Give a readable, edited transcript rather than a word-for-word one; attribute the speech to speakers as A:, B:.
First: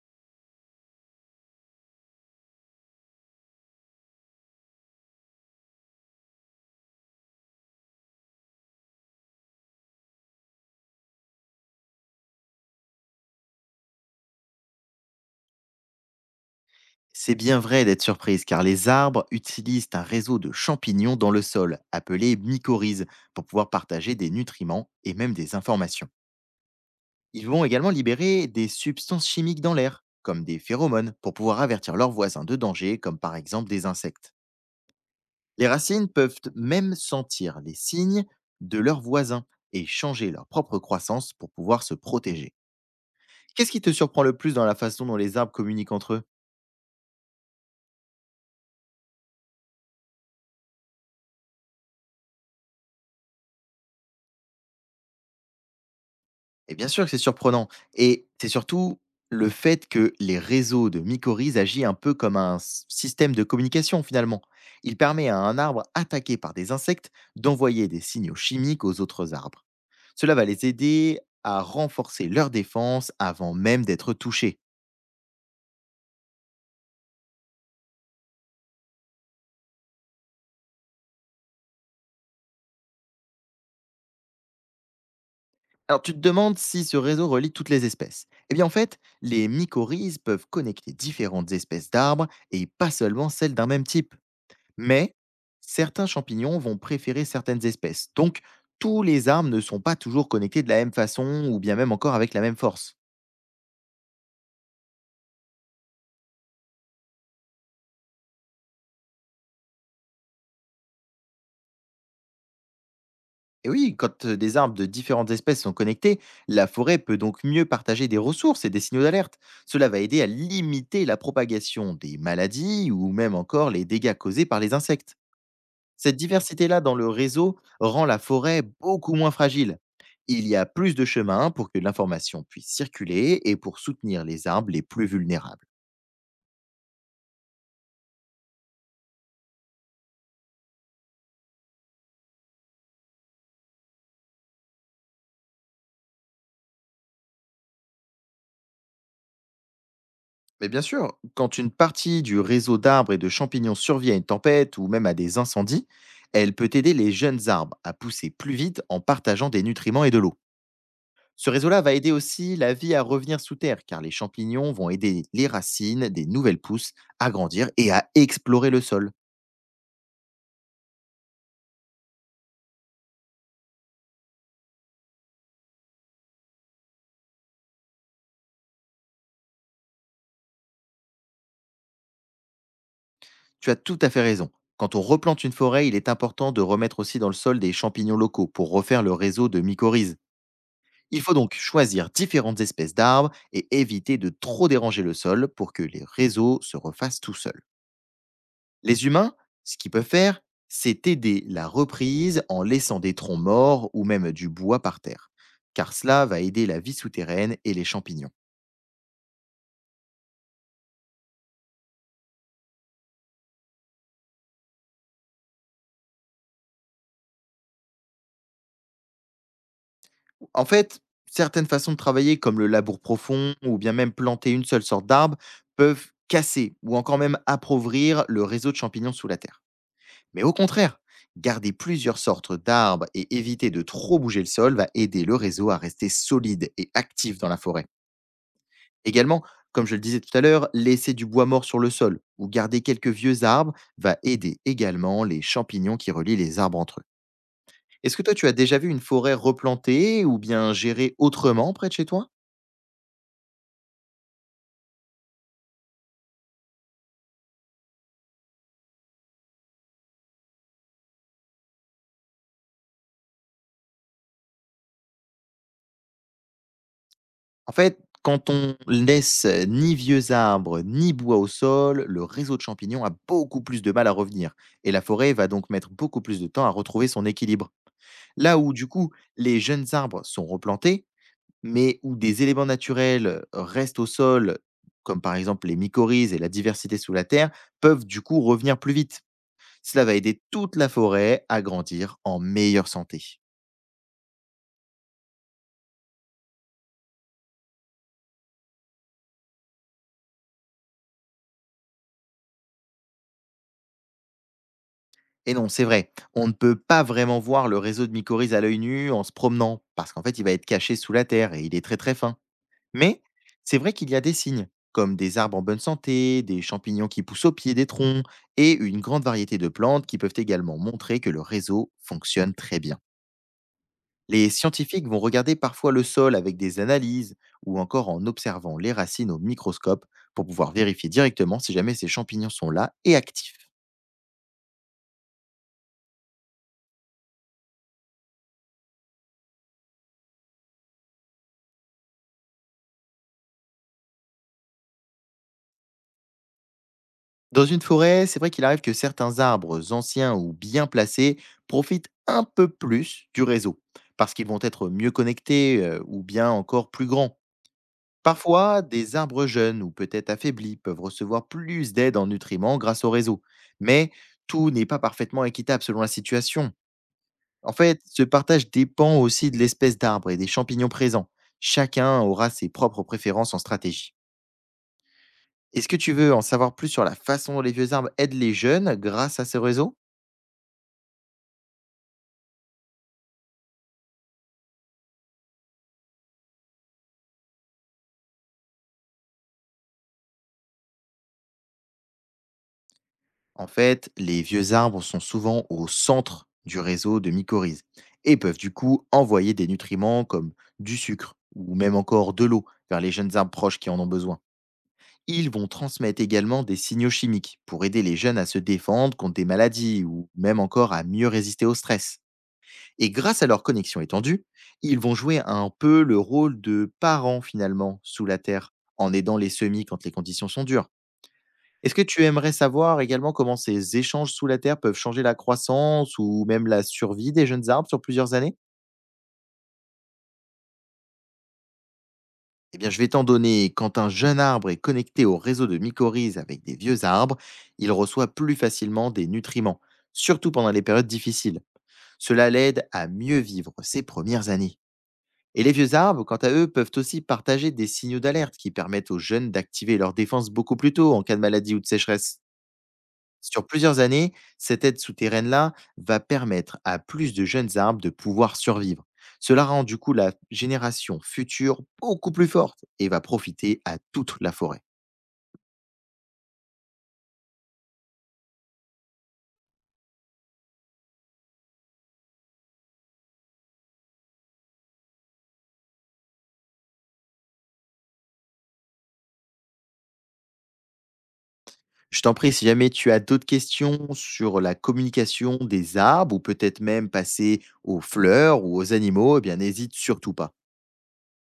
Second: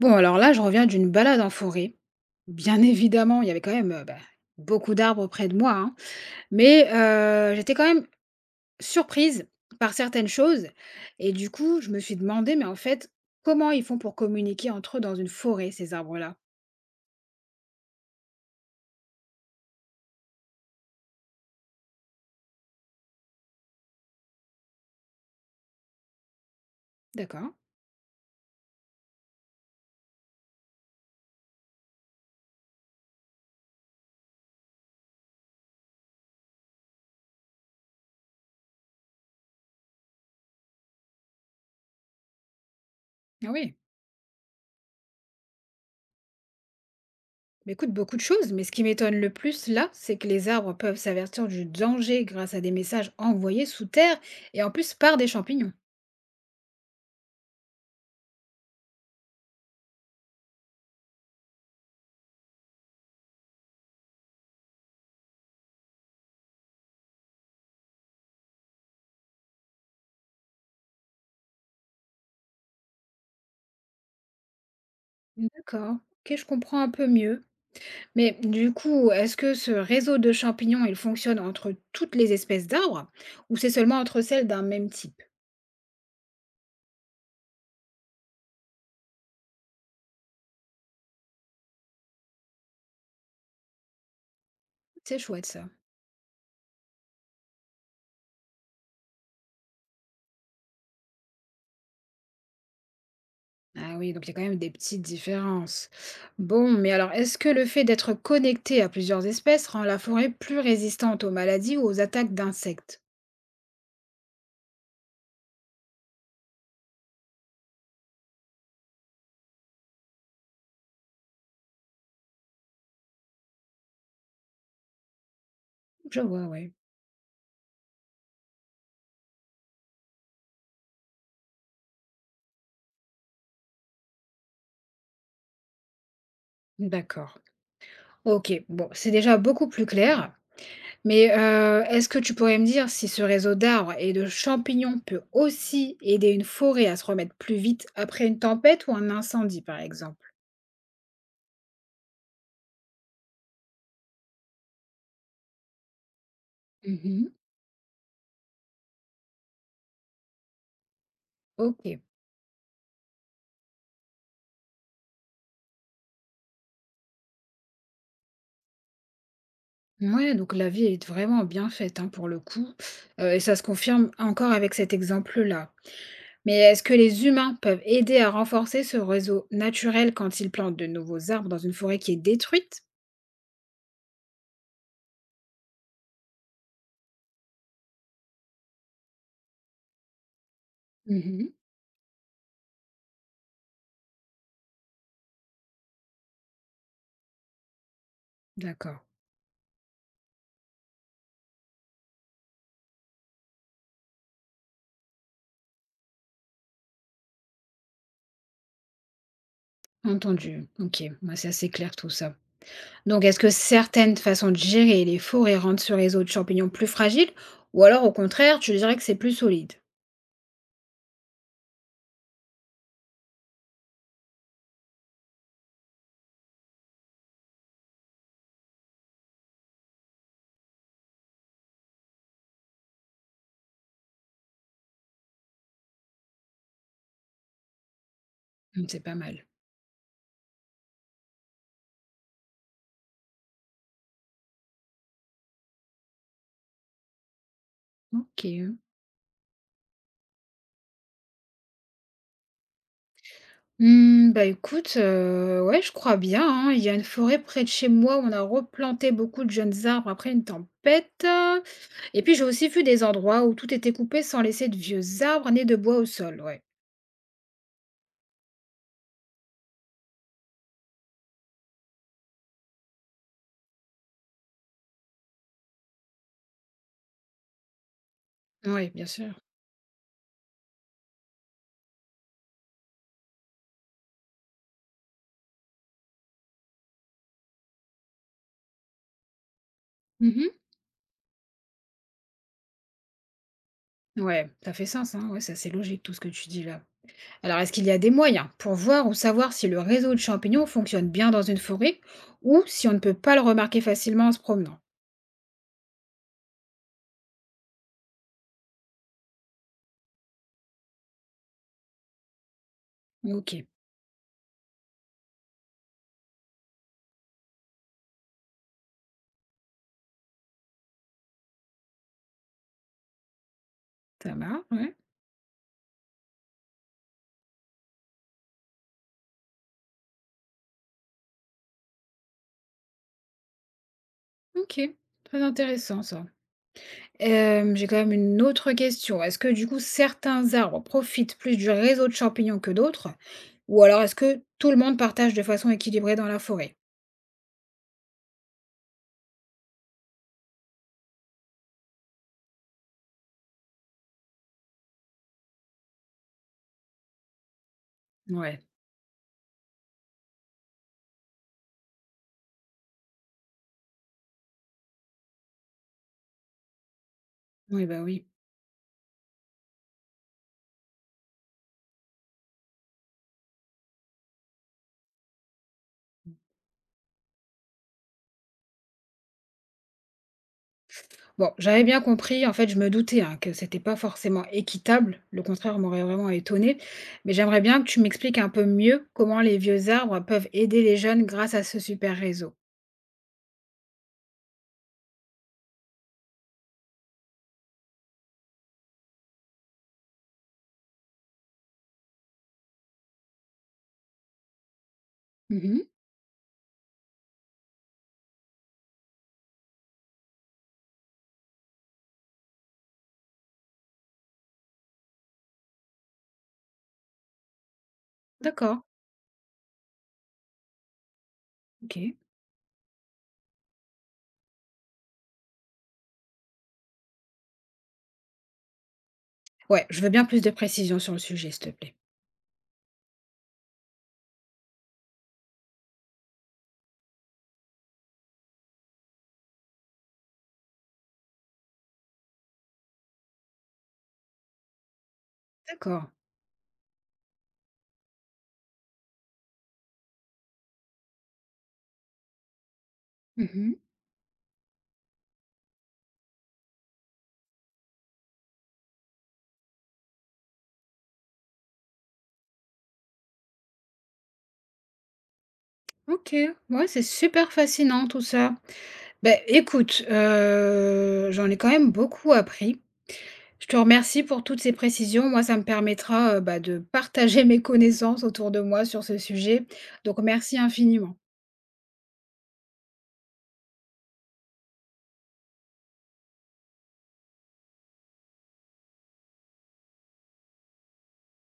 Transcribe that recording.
A: Bon, alors là, je reviens d'une balade en forêt. Bien évidemment, il y avait quand même, bah, beaucoup d'arbres près de moi, hein, mais j'étais quand même surprise par certaines choses et du coup, je me suis demandé, mais en fait, comment ils font pour communiquer entre eux dans une forêt, ces arbres-là?
B: C'est bien vrai d'être surprise car les arbres utilisent un réseau de champignons dans le sol, appelé mycorhizes, pour pouvoir partager des nutriments et même des informations. Ils
A: D'accord.
B: vont également libérer des substances chimiques dans l'air, comme des phéromones, pour pouvoir avertir leurs voisins de dangers, comme par exemple des insectes. Les racines peuvent même sentir les signes de leurs voisins et changer leur propre croissance pour pouvoir se protéger.
A: Ah
B: Qu'est-ce
A: oui.
B: qui te surprend le plus dans la façon dont les arbres communiquent entre eux?
A: Bah, écoute, beaucoup de choses, mais ce qui m'étonne le plus là, c'est que les arbres peuvent s'avertir du danger grâce à des messages envoyés sous terre et en plus par des champignons.
B: Et bien sûr que c'est surprenant, et c'est surtout le fait que les réseaux de mycorhizes agissent un peu comme un s système de communication finalement. Il permet à un arbre attaqué par des insectes d'envoyer des signaux chimiques aux autres arbres. Cela va les aider à renforcer leur défense avant même d'être touchés.
A: D'accord. OK, je comprends un peu mieux. Mais du coup, est-ce que ce réseau de champignons, il fonctionne entre toutes les espèces d'arbres ou c'est seulement entre celles d'un même type?
B: Alors tu te demandes si ce réseau relie toutes les espèces. Eh bien en fait, les mycorhizes peuvent connecter différentes espèces d'arbres et pas seulement celles d'un même type. Mais
A: C'est chouette ça.
B: certains champignons vont préférer certaines espèces. Donc, tous les arbres ne sont pas toujours connectés de la même façon, ou bien même encore avec la même force.
A: Ah oui, donc il y a quand même des petites différences. Bon, mais alors est-ce que le fait d'être connecté à plusieurs espèces rend la forêt plus résistante aux maladies ou aux attaques d'insectes?
B: Et oui, quand des arbres de différentes espèces sont connectés, la forêt peut donc mieux partager des ressources et des signaux d'alerte. Cela va aider à limiter la propagation des maladies ou même encore les dégâts causés par les insectes. Cette
A: Je vois, oui.
B: diversité-là dans le réseau rend la forêt beaucoup moins fragile. Il y a plus de chemins pour que l'information puisse circuler et pour soutenir les arbres les plus vulnérables.
A: D'accord. Ok, bon, c'est déjà beaucoup plus clair. Mais, est-ce que tu pourrais me dire si ce réseau d'arbres et de champignons peut aussi aider une forêt à se remettre plus vite après une tempête ou un incendie, par exemple?
B: Mais bien sûr, quand une partie du réseau d'arbres et de champignons survit à une tempête ou même à des incendies, elle peut aider les
A: Mmh.
B: jeunes arbres à pousser plus vite en partageant des nutriments et de l'eau. Ce réseau-là va
A: OK.
B: aider aussi la vie à revenir sous terre, car les champignons vont aider les racines des nouvelles pousses à grandir et à explorer le sol.
A: Ouais. Donc la vie est vraiment bien faite, hein, pour le coup, et ça se confirme encore avec cet exemple-là. Mais est-ce que les humains peuvent aider à renforcer ce réseau naturel quand ils plantent de nouveaux arbres dans une forêt qui est détruite?
B: Tu as tout à fait raison. Quand on replante une forêt, il est important de remettre aussi dans le sol des champignons locaux pour refaire le réseau de mycorhizes. Il faut
A: Mmh.
B: donc choisir différentes espèces d'arbres et éviter de trop déranger le sol pour que les réseaux se refassent tout seuls.
A: D'accord,
B: Les humains, ce qu'ils peuvent faire, c'est aider la reprise en laissant des troncs morts ou même du bois par terre, car cela va aider la vie souterraine et les champignons.
A: entendu. OK, moi c'est assez clair tout ça. Donc, est-ce que certaines façons de gérer les forêts rendent ce réseau de champignons plus fragile ou alors au contraire, tu dirais que c'est plus solide?
B: En fait, certaines façons de travailler, comme le labour profond ou bien même planter une seule sorte d'arbre, peuvent casser ou encore même appauvrir le réseau de champignons sous la terre. Mais au contraire, garder plusieurs sortes d'arbres et éviter de trop bouger le sol va aider le réseau à rester solide et actif dans la forêt.
A: Mmh, c'est pas
B: Également,
A: mal.
B: comme je le disais tout à l'heure, laisser du bois mort sur le sol ou garder quelques vieux arbres va aider également les champignons qui relient les arbres entre eux. Est-ce que toi tu as
A: OK.
B: déjà vu une forêt replantée ou bien gérée autrement près de chez toi?
A: Mmh, bah, écoute, ouais, je crois bien, hein. Il y a une forêt près de chez moi où on a replanté beaucoup de jeunes arbres après une tempête, et puis j'ai aussi vu des endroits où tout était coupé sans laisser de vieux arbres nés de bois au sol, ouais.
B: En fait, quand on laisse ni vieux arbres ni bois au sol, le réseau de champignons a beaucoup plus de mal à revenir, et la forêt va donc mettre beaucoup plus de temps à retrouver son équilibre. Là où du
A: Ouais, bien
B: coup
A: sûr.
B: les jeunes arbres sont replantés, mais où des éléments naturels restent au sol, comme par exemple les mycorhizes et la diversité sous la terre, peuvent du coup revenir plus vite. Cela va aider
A: Mmh.
B: toute la forêt à grandir en meilleure santé.
A: Ouais, ça fait sens, hein. Ouais, c'est assez logique tout ce que tu dis là. Alors, est-ce qu'il y a des moyens pour voir ou savoir si le réseau de champignons fonctionne bien dans une forêt ou si on ne peut pas le remarquer facilement en se promenant?
B: Et non, c'est vrai. On ne peut pas vraiment voir le réseau de mycorhizes à l'œil nu en se promenant, parce qu'en fait, il va être caché sous la terre et il est très très fin. Mais
A: Ok,
B: c'est vrai qu'il y a des signes, comme des arbres en bonne santé, des champignons qui poussent au pied des troncs, et une grande variété de plantes qui peuvent également montrer que le réseau fonctionne très bien.
A: ça
B: Les
A: va, ouais.
B: scientifiques vont regarder parfois le sol avec des analyses ou encore en observant les racines au microscope pour pouvoir vérifier directement si jamais ces champignons sont là et actifs.
A: Ok, très intéressant ça. J'ai quand même une autre question. Est-ce que du coup certains arbres profitent plus du réseau de champignons que d'autres? Ou alors est-ce que tout le monde partage de façon équilibrée dans la forêt?
B: Dans une forêt, c'est vrai qu'il arrive que certains arbres anciens ou bien placés profitent un peu plus du réseau, parce qu'ils vont être mieux connectés ou bien encore plus grands.
A: Ouais,
B: Parfois, des arbres jeunes ou peut-être affaiblis peuvent recevoir plus d'aide en nutriments grâce au réseau. Mais tout n'est pas parfaitement équitable selon la situation. En
A: oui,
B: fait,
A: bah
B: ce
A: oui.
B: partage dépend aussi de l'espèce d'arbre et des champignons présents. Chacun aura ses propres préférences en stratégie. Est-ce que tu veux en savoir plus sur la façon dont les vieux arbres aident les jeunes grâce à ce réseau?
A: Bon, j'avais bien compris, en fait, je me doutais, hein, que c'était pas forcément équitable, le contraire m'aurait vraiment étonnée, mais j'aimerais bien que tu m'expliques un peu mieux comment les vieux arbres peuvent aider les jeunes grâce à ce super réseau.
B: En fait, les vieux arbres sont souvent au centre du réseau de mycorhizes et peuvent du coup envoyer des nutriments comme du sucre ou même encore de l'eau vers les jeunes arbres proches qui en ont besoin. Ils vont
A: Mhm.
B: transmettre également des signaux chimiques pour aider les jeunes à se défendre contre des maladies ou même encore à mieux résister au stress. Et grâce à leur connexion étendue, ils vont jouer un peu le rôle de parents finalement sous la terre,
A: D'accord,
B: en aidant les semis quand les conditions sont dures. Est-ce
A: ok.
B: que tu aimerais savoir également comment ces échanges sous la terre peuvent changer la croissance ou même la survie des jeunes arbres sur plusieurs années?
A: Ouais, je veux bien plus de précisions sur le sujet, s'il te plaît.
B: Eh bien, je vais t'en donner. Quand un jeune arbre est connecté au réseau de mycorhizes avec des vieux arbres, il reçoit plus facilement des nutriments, surtout pendant les périodes difficiles. Cela l'aide à mieux vivre ses premières années. Et les vieux
A: D'accord.
B: arbres, quant à eux, peuvent aussi partager des signaux d'alerte qui permettent aux jeunes d'activer leurs défenses beaucoup plus tôt en cas de maladie ou de sécheresse. Sur
A: Mhm.
B: plusieurs années, cette aide souterraine-là va permettre à plus de jeunes arbres de pouvoir survivre. Cela rend du coup la génération future beaucoup plus forte et va profiter à toute la forêt.
A: Ok, ouais, c'est super fascinant tout ça. Ben écoute, j'en ai quand même beaucoup appris. Je te remercie pour toutes ces précisions. Moi, ça me permettra, bah, de partager mes connaissances autour de moi sur ce sujet. Donc merci infiniment.
B: Je t'en prie, si jamais tu as d'autres questions sur la communication des arbres ou peut-être même passer aux fleurs ou aux animaux, eh bien n'hésite surtout pas.